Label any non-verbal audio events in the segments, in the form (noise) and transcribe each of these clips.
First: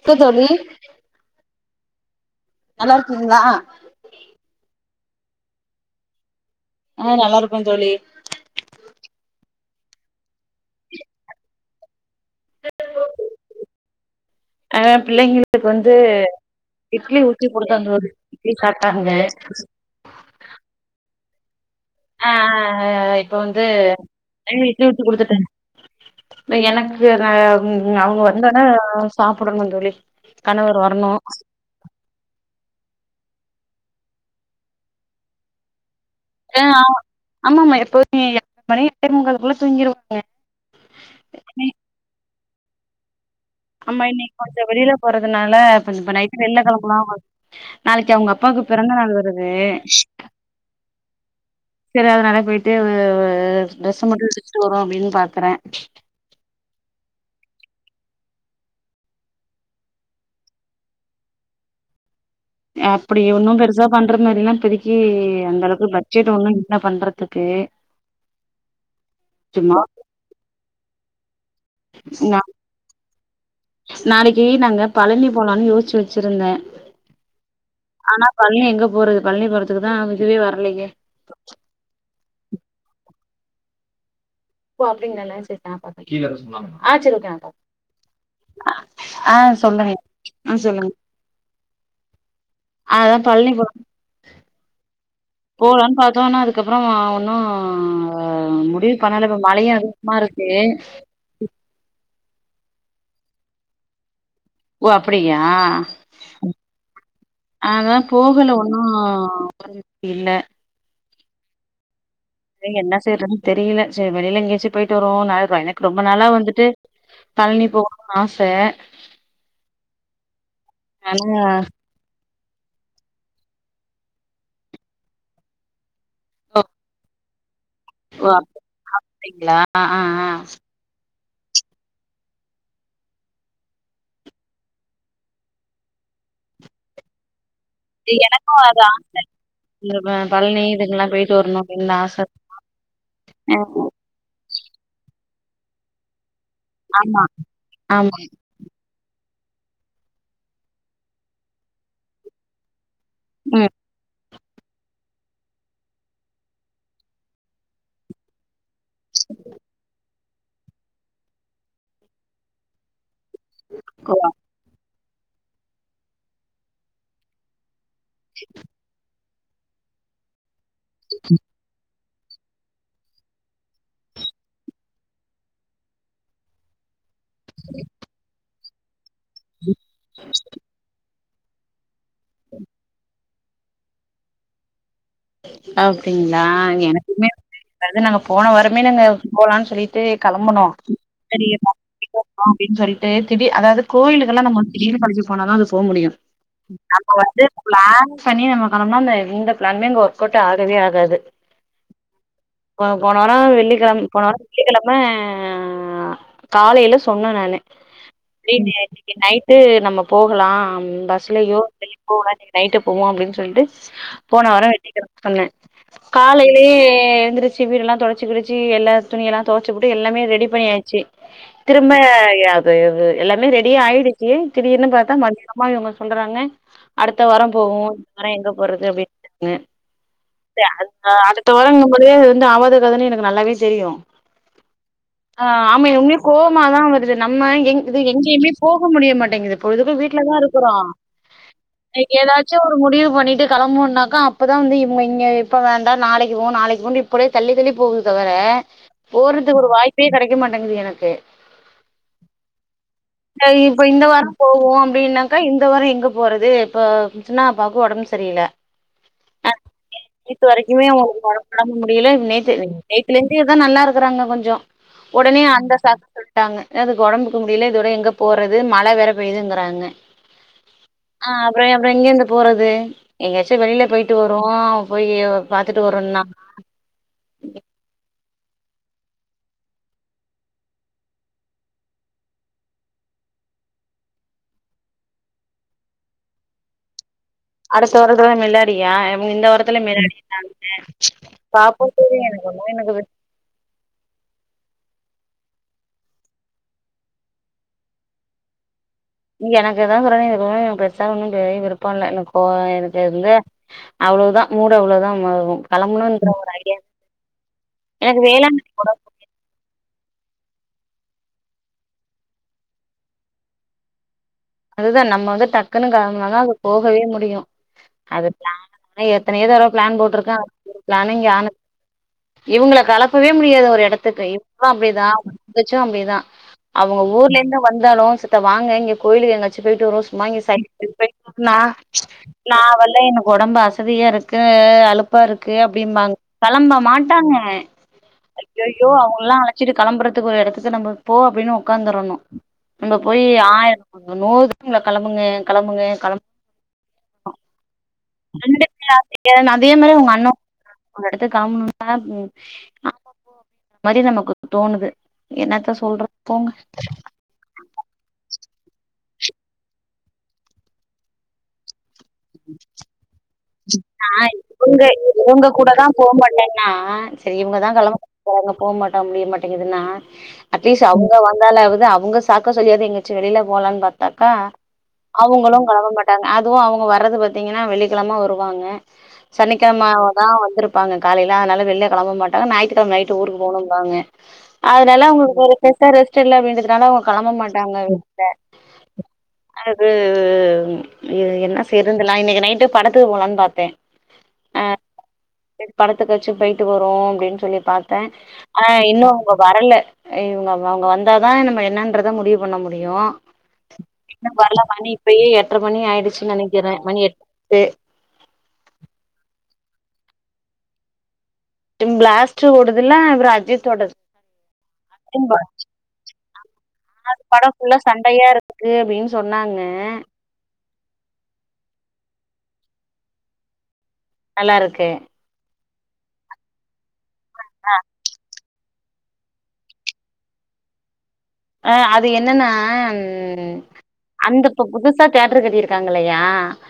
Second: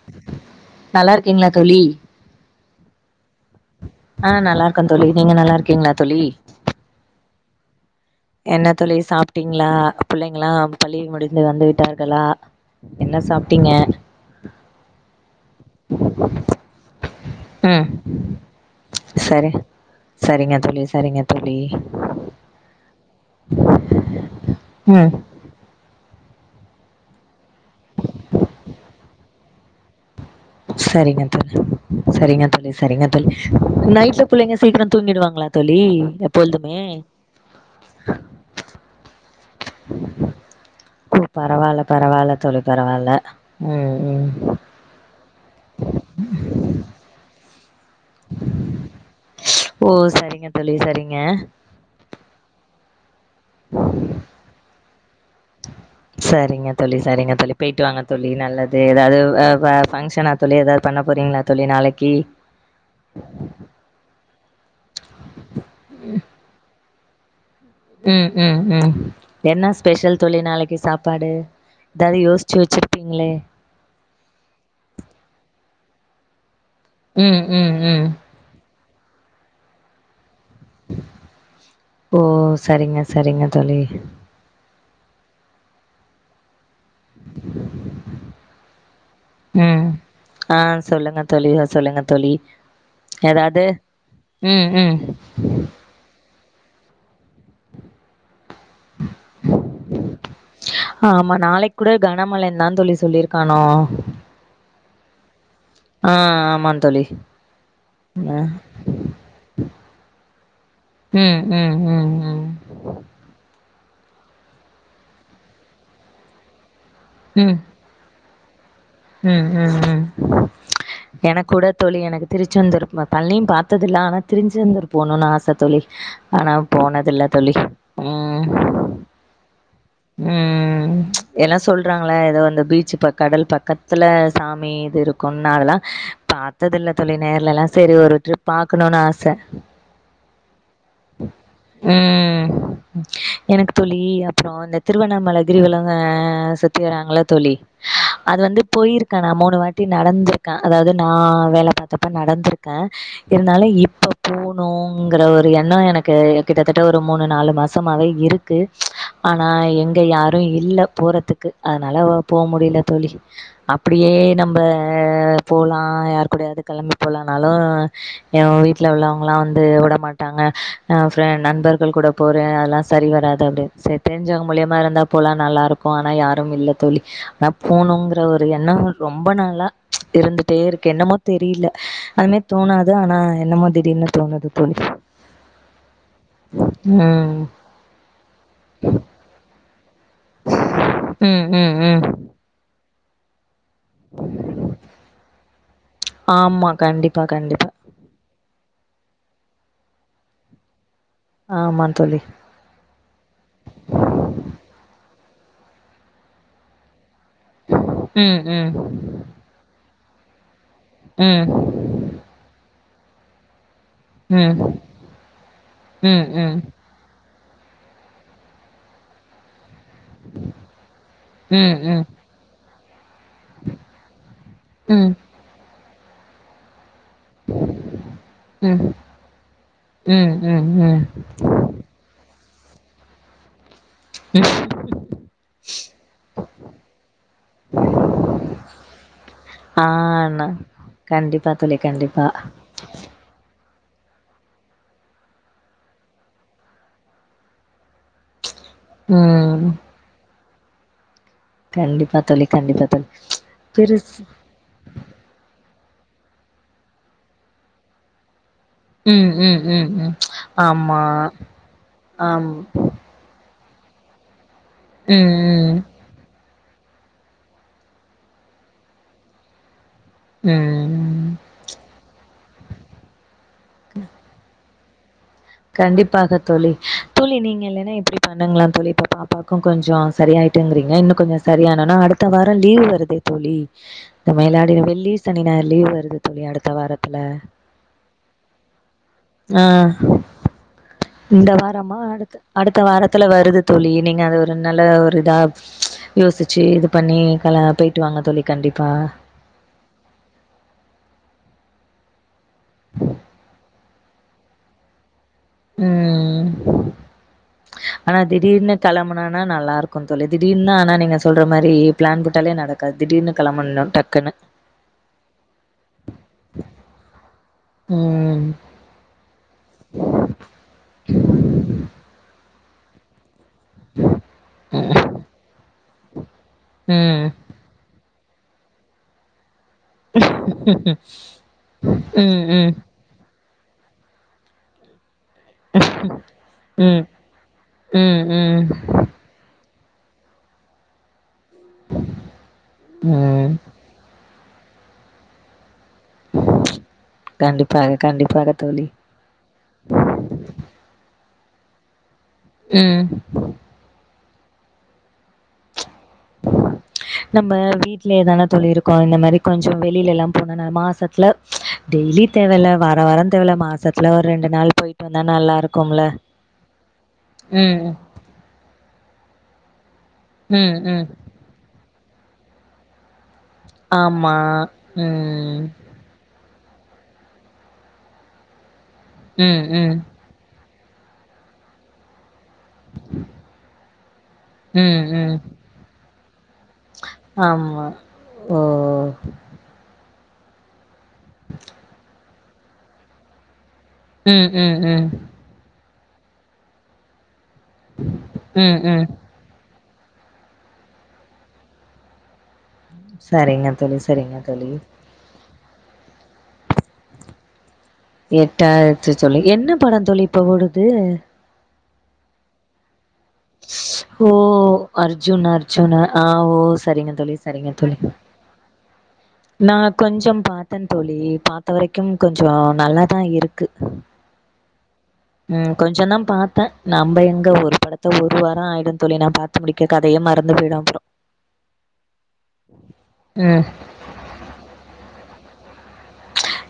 இருக்கே தோழி நல்லா இருக்கீங்களா தோழி நல்லா இருக்குதுங்களா அ நல்லா இருக்கே தோழி நீங்க நல்லா இருக்கீங்களா தோழி அ நல்லா இருக்கே தோழி என்ன தோழி சாப்ட்டீங்களா பிள்ளைங்களா பள்ளி முடிந்து வந்து விட்டார்களா என்ன சாப்ட்டீங்க அ பிள்ளைங்க இதுக்கு வந்து இட்லி ஊத்தி குடுத்த ம் ப்ரோ இட்லி சாப்ட்டாங்க சரி சரிங்க தோழி சரிங்க தோழி அ அ இப்ப வந்து (unintelligible) விட்டு ம் குடுத்துட்டேன் எனக்கு அ அவங்க வந்தாதா சாப்டனு தோழி கணவர் வரணு செரிங்க தோழி செரிங்க தோழி செரிங்க தோழி நைட்ல பிள்ளைங்க சீக்கிர தூங்கிடுவாங்களா தோழி எப்பொழுதுமே ஆமாமமா எப்போதுமே எட்டு மணி எட்டே முக்காலக்குள்ள தூங்கிருவாய்ங்க ஓ பரவால்ல பரவால்ல தோழி பரவால்ல ம் ஆமா ம் இன்னைக்கு கொஞ்சோ வெளியில போறதுனால கொஞ்சோ இப்ப நைட்டு வெளில கெழம்பலா நாளைக்கு அவங்க அப்பாக்கு பெறந்த நாள் வருது ஓ சரிங்க தோழி சரிங்க சரி அததுனால போயிட்டு டிரெஸ்ஸு மட்டு (unintelligible) வருவோ அப்டின்னு பாக்குறே செரிங்க தோழி செரிங்க தோழி பேய்ட்டு வாங்க தோழி நல்லது எதாவ்து அ வ ஃபங்ஷனா தோழி எதாவ்து பண்ண போறீங்ளா தோழி நாளக்கி அப்டி ஒன்னு பெரு சா பண்ற மாரிலா இப்பதிக்கி அந்தளக்கு பட்ஜெட் ஒன்னு இல்ல பண்றதுக்கு ம் ம் ம் என்ன சும்மா ஸ்பெஷல் தோழி நாளக்கி சாப்பாடு எதாவ்து யோச்சு வச்சிருப்பீங்ளே நாளக்கி நாங்க பழனி போலான் யோச்சு வச்சிருந்தே ம் ம் ம் பழ்னி எங்க போறது பழ்னி போறதுக்குதா இதுவே வர்லயே ஓ சரிங்க சரிங்க தோழி ஓ அப்படிங்க அண்ணா சரி நா பாத்துக்குர ஆ சரி ஓகே நா பாத் ஆ ம் சொல்லுங்க ஆ சொல்லுங்க தோழி சொல்லுங்க தோழி அதா பழனி எதாது ம் ம் போலான் பாத்தோ ஆனா அதுக்கப்றோ ஒன்னு முடிவு பண்ணல ப்ப மழயாரு ஆமா நாளைக் கூட கனமழைந்தா தோழி சொல்லிருக்கானோ ஓ அப்பிடியா தோழி அதா அ. போகல ஒன்னு (inaudible) இல்ல ம் ம் ம் ம் என்ன செய்றன் தெரில சேர் வெளில எங்கயாச்சு போய்ட்டு வருவோ நா ர எனக்கு ரொம்ப நாளா வந்துட்டு ம் பழனி போகனுன் ஆச ம் ம் ம் ஆனா எனக்கூட தோழி எனக்கு திருச்செந்தூர் பழ்னியு பாத்ததில்ல ஆனா திருச்செந்தூர் போனுன் ஆச தோழி ஆனா ஓ போனதில்ல தோழி ஓ ம் அப் அப்டிங்ளா ஆ ஆ ம் எல்லா சொல்றாங்ள எதோ அந்த பீச்சு ப கடல் பக்க த்துல சாமி இது இருக்குன்னா அதல்லா பாத்ததில்ல தோழி நேர்லல்லா சேரி ஒரு ட்ரிப் எனக்கு அது பாக்கனுன் ஆச இந்த ப பழ்னி இதுங்கல்லா போய்ட்டு வர்னு அப்டின் ஆச ம். தா அப்றோ இந்த திருவண்ணாமல கிரிவலோங்க சுத்தி வராங்கள ஆமா தோழி ஆமா அது வந்து போய்ருக்கே நா மூனு வாட்டி நடந்திருக்கே அதாவ்து நா வேல பாத்தப்ப நடந்திருக்கே இருந்தாலு ம் இப்போ போனுங்கற ஒரு எண்ணோ எனக்கு கிட்டத்தட்ட ஒரு மூனு நாலு மாசமாவே இரு க்கு ஆனா எங்க யாரு இல்ல போறதுக்கு ஆனால போ முடில தோழி அப்பிடியே ஓ நம்ப போலா யார் கூடயாது கெளம்பி போலானாலு எ வீட்ல உள்ளவங்ளா வந்து வுட மாட்டாங்க ஆ ஃப்ரெ நண்பர்கள் கூட போறே அல்லா சரி வராது அப்டின் சே தெரிஞ்சோங்க மூலியமா இருந்தா போலா நல்லாருக்கு ஆனா யாரும் இல்ல தோழி நா போனுங்கற ஒரு எண்ணங்கள் ரொம்ப நாளா இருந்துட்டேரு க்கு என்னமோ தெரில அதுமே தோனாது ஆனா என்னமோ திடீர்னு தோனுது தோழி அப்டிங்ளா எனக்குமே ம் வந்து இந்தது நாங்க போன வாரமே நாங்க போலான் சொல்லி ட்டு களம்புனோ ம் செரி (inaudible) ம் ம் அப்டின் சொல்ட்டு திடீ அதாவ்து கோயிலுக்கள்லா நம்ம வந்து திடீர்னு களம்பி போனா தா அது போ முடியு ஆமா நம்ப கண்டிப்பா வந்து கண்டிப்பா பிளான் பண்ணி நம்ம கெளம்னா வேற எந்த பிளான்மே அங்க ஒர்க்கவுட்டு ஆகவே ஆகாது ஆமா தோழி போ போன வாரம் வெள்ளிக்கெழம் போன வாரம் வெள்ளிக்கெழம காலையில சொன்ன நானு (inaudible) ம் ம் இன்னைக்கு நைட்டு நம்ம போகலாம் பஸ்லயோ ம் போவோம் இன்னிக்கி நைட்டு போவம் அப்டின் சொல்ட்டு போன ம் வாரம் வெள்ளிக்கெழம சொன்ன ம் ம் காலையிலயே து எழுந்தருச்சு வீடுல்லா தொடச்சி கிடச்சி எல்லா துணியெல்லா துவச்சுபுட்டு எல்லாமே ரெடி பண்ணியாயிச்சு ம் திரும்ப ம் எப் எல்லாமே ரெடியா ஆயிடுச்சு திடீர்னு ம் ம் பாத்தா மதியமா இவுங்க சொல்றாங்க அடுத்த வாரம் போவோம் இந்த வாரம் எங்க போறது அப்டின் (inaudible) க ம் ம் ம் ம் அடுத்த வாரங்கம்போதே இது வந்து ஆவாத கதன்னு எனக்கு நல்லாவே தெரியும் ம் ஆ ஆமா இன்மே கோவமாதா வருது நம்ம எ இது எங்கேயுமே போக முடிய மாட்டேங்குது ஆ பொழுதுக்கும் வீட்ல தா நா இருக்குறோ கண்டிப்பா தோழி கண்டிப்பா இப்ப முடிவு பண்ணிட்டு கெளம்புனாக்கா இப்பதா வந்து இவங்க இங்க இப்ப வேண்டா நாளைக்கு போவோம் நாளைக்கு போவோம் இப்பவே தள்ளி தள்ளி போகுது தவர போறது ம் ஒரு வாய்ப்பே கெடைக்க மாட்டேங்குது எனக்கு கண்டிப்பா தோழி கண்டிப்பா தோழி பெருசு போவோம் அப்டின்னாக்கா இந்த வாரம் எங்க போறது இப்ப சின்னா பாக்கு ஒடம்பு சரியில ம் ம் ம் ம் இப்ப வரைக்குமே ஆமா அவுங்களுக்கு ஒடம்பு ஃபுல்லா முடியல ஆம் நேத்து நேத்திலந்துதா நல்லா இருக்கறாங்க கொஞ்சம் ஒடனே ம் அந்த ம் சாக் ட்டாங்க அதுக் ஒடம்புக்கு முடியல இதோட எங்க போறது மழ வேற பெய்துங்கறாங்க ம் அ அப்றம் அப்றம் எங்க இருந்து போறது எங்கயாச்சும் வெளியில போயிட்டு வருவோம் போய்யி கண்டிப்பாக தோழி தோழி நீங்க இல்லேனா இப்டி பண்ணுங்களே தோழி இப்போ பாப்பாவுக்கும் கொஞ்சம் சரியாயிட்டுங்கிறீங்க இன்னும் கொஞ்சம் சரியானன்னா அடுத் த்த வாரம் லீவ் வருதே தோழி இந்த மிலாடி வெள்ளி சனி ஞாயிறு லீவ் வருது தோழி அடுத்த வாரத்துல அடுத்த வாரத்துல மிலாடியா இவங்க இந்த ஆ வாரத்துல மிலாடினு (inaudible) இந்த வாரமா அடுத்த அடுத்த வி- வாரத்துல வருது தோழி நீங்க அது ஒரு நல்ல ஒரு இதா யோசிச்சு இது பண்ணி கல போயிட்டு வாங்க தோழி கண்டிப்பா எனக்குதாங்கற எதுவுமே பெருசா ஒன்னும் பெரிய விருப்பம் இல எனக்கோ எனக்கு இருந்து அவ்ளோ தா மூடு அவ்ளோ தா கெளம்பணும்ன்ற ம் ஒரு ஐடியா ஆனா எனக்கு வேளாண் திடீர்னு கெளம்பனனா நல்லாருக் கும் தோழி திடீர்னு ஆனா நீங்க சொல்ற மாரி பிளான் போட்டாலே நடக்காது திடீர்னு கெளம்பன்ணு டக்குன்னு அதுதா நம்ம வந்து டக்குன்னு கெளம்புனாதா அது போகவே முடியும் அது ம் பிளான் (inaudible) நா எத்தனையோ தடவ பிளான் போட்ருக்க ஒரு பிளானையும் காணு இவங்கள களப்பவே முடியாது ஒரு எடத்துக்கு இவ்ளு அப்டிதா அவ ம் தங்கச்சும் அப்டிதா அவங்க ம் ஊர்ல இர்ந்து வந்தாலும் அத்த வாங்க இங்க கோயிலுக்கு எதுனாச் ச்சி போயிட்டு வருவோம் சும்மா இங்க சைட் (inaudible) நா ம் நா ம் வர்ல எனக்கு ஒடம்பு அச தியா இருக்கு அலுப் பா இருக்கு அப்டிம்பாங்க கெளம்ப ம் மாட்டாங்க ம் அய்யய்யோ அவங்கள்லா அழ ச்சிட்டு கெளம்புறதுக்கு ஒரு எடத்துக்கு நம்போ போ அப்டின்னு உக்காந்துரணும் நம்ப போய் ம் ஆயிர் அங்க நோவ்துக்கு கெளம்புங்க கெளம்புங்க கெளம் கண்டிப்பாக கண்டிப்பாக தோழி தென் அதே மாரி உங்க அண்ணா ஒரு எடத்துக் கிளம்பணுனா ம் அ ம் மாரி நமக்கு தோணுது என்னத்த சொல்றது போங்க நம்ம வீட்லேதான தோழி இருக்கோ இந்த மாரி கொஞ்சோ வெளிலெல்லா போனனா மாசத்ல டெய்லி தேவெல்ல வார வாரந் தேவெல்ல மாசத்துல ஒர் ரெண்டு நாள் போய்ட்டு வந்தா கூட நல்லாருக்கு நா போமாட்டேன்னா செரி இவங்க தா களம்ப செலவங்க போ மாட்டோ முடிய மாட்டேங்கிதுன்னா ம். அட்லீஸ்ட் ம். அவுங்க வ ந்தாலாவது அவுங்க சாக்க சொல்லியாது எங்கயாச்சுமன வெளில போலான் பாத்தாக்கா ஆமா. அவுங்களு ம். களம்பமாட் டாங்க அதுவு அவுங்க வர்றது பாத்தீங்கன்னா வெள்ளிக்கெழம வருவாங்க ம். சனிக்கெழம ம். தா வந்துருப்பங்க காலையில அனால வெள்ள கெளம்ப மாட்டாங்க ஞாயித்துகெழம நைட்டு ஊருக்கு போனும்பாங்க அதனால ம். ம். அவுங்களுக்கு ஒரு ஃபெர்ஸா ரெஸ்டெல்ல வேஞ்சதுனால அவுங் களம்ப மாட்டாங்க ஆமா. வெளில ஓ! அது இது என்ன செய்றதுன் தெர்ல இன்னைக்கு நைட்டு படத்துக்கு போலான் பாத்தே ம் ம் ம் செரி படத்துக்காச்சு போயிட்டு வருவோ அப்டின் சொல்லி பாத்தே ஆனா ம். இன்னு ம். அவுங்க வரல அ இவுங்க அவுங்க வந்தாதா நம்ம என்னன்றத முடிவு பண்ண முடியு சரிங்க தோழி இன்னு சரிங்க வரல தோழி மணி இப்பயே எட்ர மணி ஆயிடுச்சு நெனைக்கிறே மணி எட்டு எட்டாய்ட்ச்சு தோழி என்ன படோ தோழி இப்ப ஓடுது பிளாஸ்ட்டு ஓடுதுல்ல அப்பற ஓ அர்ஜுன் அர்ஜுன்னு ஆ ஓ சரிங்க தோழி படோ சரிங்க ஃபுல்லா தோழி சண்டையா இருக்கு அப்டின்னு சொன்னாங்க நா கொஞ்சம் பாத் தந் தோழி பாத்த வரைக்கும் கொஞ்சோ நல்லாதா இருக்கு நல்லா இருக்கு ம் கொஞ்சந்தா பாத்தே நம்ப எங்க ஒரு படத்த ஒரு ஒரு வாரோ ஆயிடுந் தோழி நா பாத்து முடிக்க கதையே மறந்து போயிடு அப்பறோ ஆ அது என்னன்னா ம் அந்த இப்ப புதுசா தேட்டரு கட்டிருக்காங்கில்லையா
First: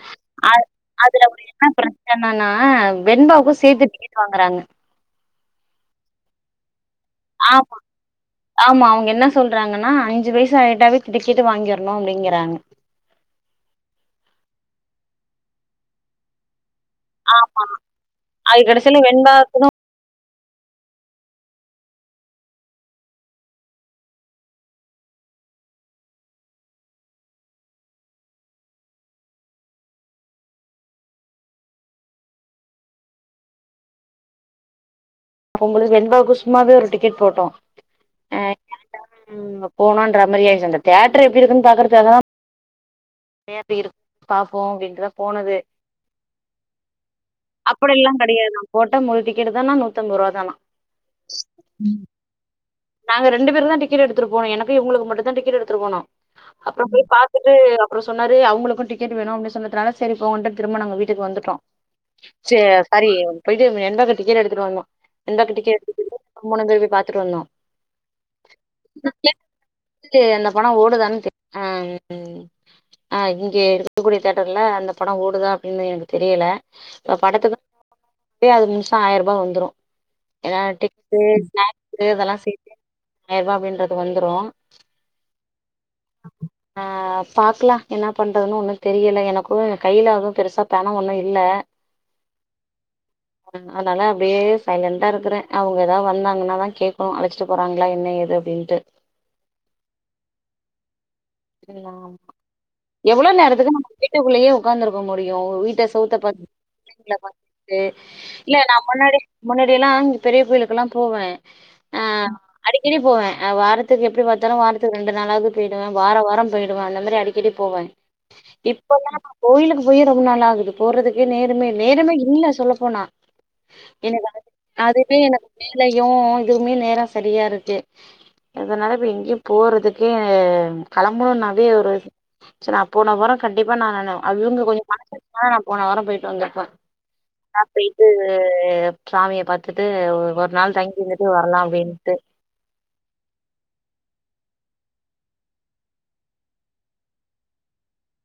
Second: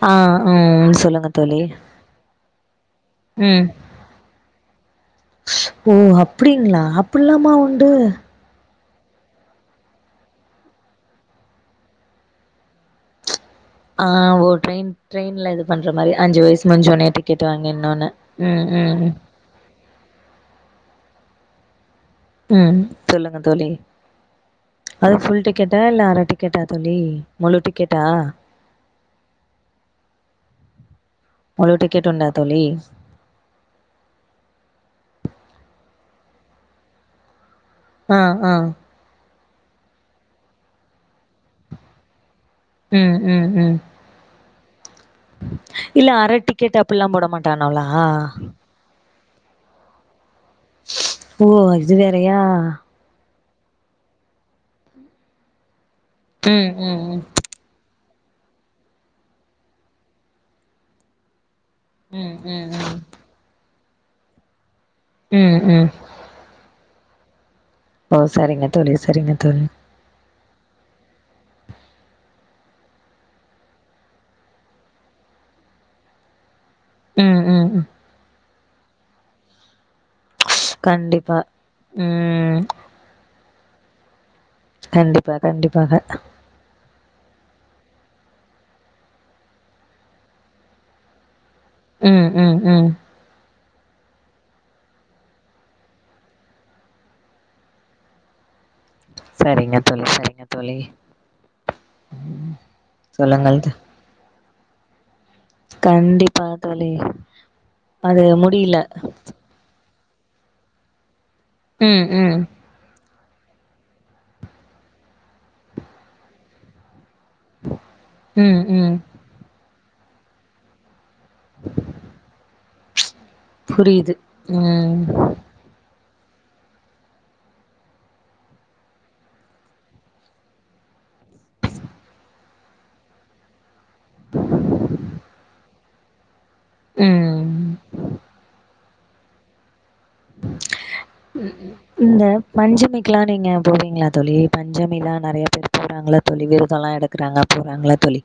ஆ அ ம் அதுல சொல்லுங்க ஒரு தோழி. என்ன ப்ரெச்சனனா வெண்பாவுக்கு ம் சேத்து டிக்கெட் வாங்கறாங்க ஓ அப்டிங்ளா அப்பில்லாமா ஆமா உண்டு ஆமா அவுங்க என்ன சொல்றாங்கன்னா அஞ்சு வயசு ஆயிட்டாவே டிக்கெட்டு வாங்கிர்ணு அப்டிங்கறாங்க ஆ ஓர் ட்ரெய்ம் ட்ரெயின்ல இது பண்ற மாரி அஞ்சு வயசு முஞ்ச ஒன்னே டிக்கெட் ஆமா வாங்கின்னுனு ம் அது கடைசில ம் வெண்பா ம் சொல்லுங்க தோழி அது ஃபுல் டிக்கெட்டா இல்ல அர டிக்கெட்டா தோழி முழு டிக்கெட்டா முழு டிக்கெட் உண்டா தோழி அவுங்களு வெண்பாவுக்கு சும்மாவே ஒரு டிக்கெட் போட்டோ ஆ ஆ (unintelligible) போனுன்ற மாரியாயிர்ச்சு அந்த தேட்ரு எப்டி இருக்குனு பாக்குறக்காகதா ம் ம் (unintelligible) எப்டி ம் இரு பாப்போ அப்டின்ட்டுதா போனது இல்ல அர டிக்கெட் அப்பில்லா போட மாட்டானுவளா அப்படில்லா கெடையாதா போட்ட முழுடிக்கெட்டுதானா நூத்தம்பருவா தானா ஓ இது வேறயா நாங்க ரெண்டு பேருக்குதா டிக்கெட் எடுத்துட்டு போனோ எனக்கு இவுங்களுக்கு மட்டுதா டிக்கெ் எடுத்துட்டு போனோ ம் அப்புறம் போய் ம் ம் பாத்துட் டு அப்புறோ சொன்னாரு அவுங்களுக்கு டிக்கெட் வேணு அப்டி சொன்னதுனால செரி போங்கன்டு திரும்ப நாங்க வீட்டுக்கு வந்துட்டோ ம் ச ம் ம் பரி போயிட்டோ மெண்டு அப்புறம் டிக்கெட் எடுத்துட்டு வாந்தோம் எந்தக்கு ம் டிக்கெட் ம் எடுத்து மூணு திருபி பாத்துட்டு வந்தோம் ஓ சரிங்க தோழி சரிங்க தோழி க்கு அந்த படம் ஓடுதான்னு தெ ஆ ஆ இங்கே இருக்கக்கூடிய தேட்டர்ல அந்த படம் ஓடுதா அப்டின்னு எனக்கு தெரியல இப்ப ம் ம் ம் படத்துக்கு அது முழுச ஆயிரம் ரூபா வந்துரு ஏன்ன கண்டிப்பா டிக்கெட் ஸ்னாக்ஸு இதெல்லாம் ம் சேர்த்து ஆயரூபா அப்டின்றது வந்துரும் கண்டிப்பா கண்டிப்பாக ஆ பாக்கலா என்ன பண்றதுன்னு ஒண்ணும் தெரியல எனக்கும் கையில அதுவும் பெருசா பணம் ஒண்ணு இல்ல ம் ம் ம் அதனால அப்டியே சைலண்டா இருக்கிறேன் அவங்க ஏதாவது வந்தாங்கன்னா தான் கேட்கனும் அழச்சி போறாங்களா என்ன ஏது அப்டியின்டு சேரிங்க தோழி சேரிங்க தோழி சொல்லுங்கள் வீட்டுக்குள்ளயும் உட்காந்துருக்க முடியும் வீட்ட செவத்த பாத்து கண்டிப்பா வீட்ல தோழி உட்காந்து பிள்ளைங்க பாத்துட்டு அது இல்ல முடியில நான் முன்னாடி முன்னாடிய எல்லா அங்க பெரிய கோயிலுக்கு எல்லா போவேன் ம் ம் அடிக்கடி போவேன் வாரத்துக்கு எப்டி பாத்தாலும் வாரத்துக்கு ரெண்டு நாளாவது போயிடுவேன் வாரம் வாரம் பொயிடுவே அந்த மாரி அடிக் அடிக்கடி போவோன் ம் ம் இப்ப தான் நா கோயிலுக்கு போய் ரொம்ப நாள் ஆகுது போறதுக் நேர்மையே நேரமே இல்ல சொல்லப்போனா புரியுது எனக்கு ம் அதுவே எனக்கு வேலையும் இதுவுமே நேரம் சரியா இருக்கு அதனால இப்ப எங்கேயும் போறதுக்கு கிளம்பணும் நாளே ஒரு இது சேரி நான் போன வரம் கண்டிப்பா நான் அவங்க கொஞ்ச பணம் இருந்துச்சி நான் போன வாரம் போயிட்டு வந்தோன் ம் போயிட்டு சாமிய பத்துட்டு ஒரு நாள் தங்கி இருந்து ம் இந்த பஞ்சமிக்கு எல்லா நீங்க போவீங்களா தோழி பஞ்சமி எல்லா நெறைய பேர் போறாங்களா தோழி விருதம் எல்லாம் எடுத்து இருக்கிறாங்க போறாங்களா தோழி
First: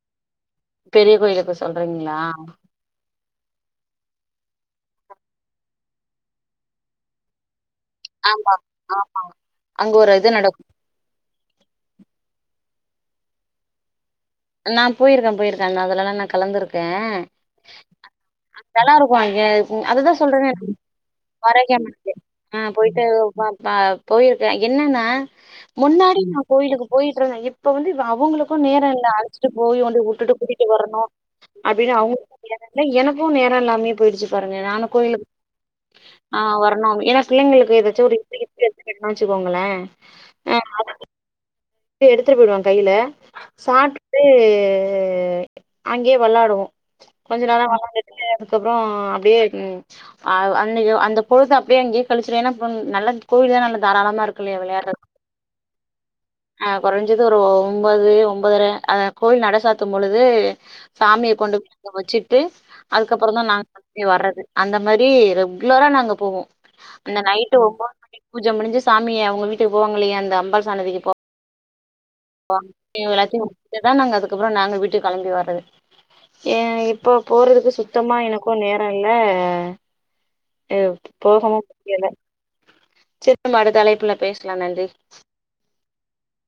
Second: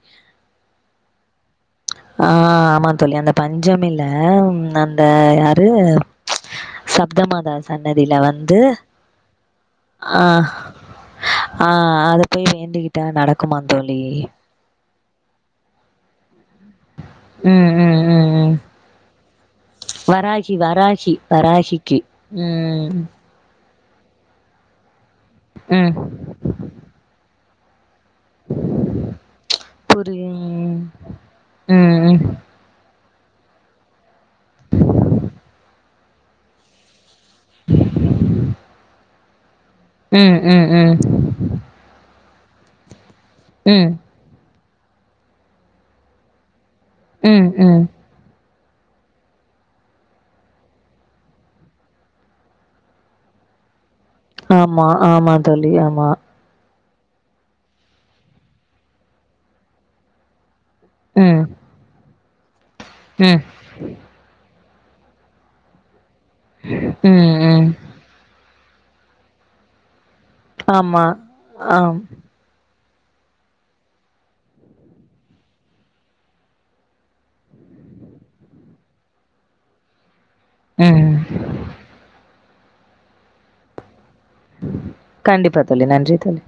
பெரிய கோயிலுக்கு சொல்ர்ங்களா ஆ ஆமா தோழி அந்த பஞ்சமியிலே அந்த யாரு சப்தமாதா சன்னதியில ஆமா வந்து ஆ அங்க ஒரு ஆ இது நடக்கும் ஆ அது போயி வேண்டிக்கிட்டா நடக்குமா தோழி நான் போயிருக்கேன் போயிருக்கேன் நான் அது எல்லா நான் கலந்துருக்கேன் ம் ம் ம் ம். நல்ல இருக்கும் அங்க அதுதான் வராகி சொல்றேன் வராகி ஆரோக்கியம் வராகிக்கு. இன்டு ஆ ம், பொய்ட்டு போயிருக்கேன் என்னன்னா ம். முன்னாடி நான் கோயிலுக்கு போயிட்டு இருந்தேன் இப்ப வந்து அவங்களுக்கும் நேரம் இல்ல அழச்சிட்டு போய் வுட்டுட்டு கூட்டிட்டு புரியும். வரணும் அப்டின்னு ம், ம். அவங்களுக் எனக்கும் நேர எல்லாமே போயிடுச்சு பாருங்க நானு கோயிலுக்கு ஆ வரணும் ஏனா பிள்ளை களுக்கு ஏதாச்சு ஒரு இட்லி கெட்டி வெச்சுக்கோங்களேன் ம் ம் ம் எடுத்துட்டு போயிடுவான் கையில ம், சாப்பிட்டு அங்கேயே வெளையாடுவோ கொஞ்ச ம், நேர ம். வெளன்ட்டு அதுக்கு அப்றோ அப்டியே அ அன் அந்த பொழுத அப்டியே அங்கயே கழிச்சிட்டனா என்ன பன் நல்ல கோவில நல்ல தாராளமா இருக்கும் ஆமா ஆமா தோழி ஆமா அ கொறஞ்சது ஒரு ஒன்பது ஒன்பதுர அ கோவில் நட சாத்தும் பொழுது சாமிய ம். கொண்டு போயி அங்க வெச்சிட்டு அதுக்கு அதுகப்புறோ ம். தா நாங்க திரும்பி வர்றது அந்த மாரி ரெகுலரா நாங்க போவோ இந்த ம், நைட்டு போயிட்டு ம். ஒம்போது மணி பூஜ முடிஞ்சி சாமிய அவுங்க வீட்டுக்கு போவாங்க இல்லையா அந்த அம் ஆமா ஆம் போவாங் எல்லாத்தையு முடிச்சிட்டுதா நாங்க அதுக்கு அப்றோ நாங்க வீட்டு கெளம்பி வர்றது ஏ இப்போ போறதுக்கு சுத்தமா எனக்கு நேரோ இல்ல ஏ ம். போகவு முடியல சித்தமருத்து தலைப்புல லபேசலாம் நன்றி கண்டிப்பா தோழி நன்றி தோழி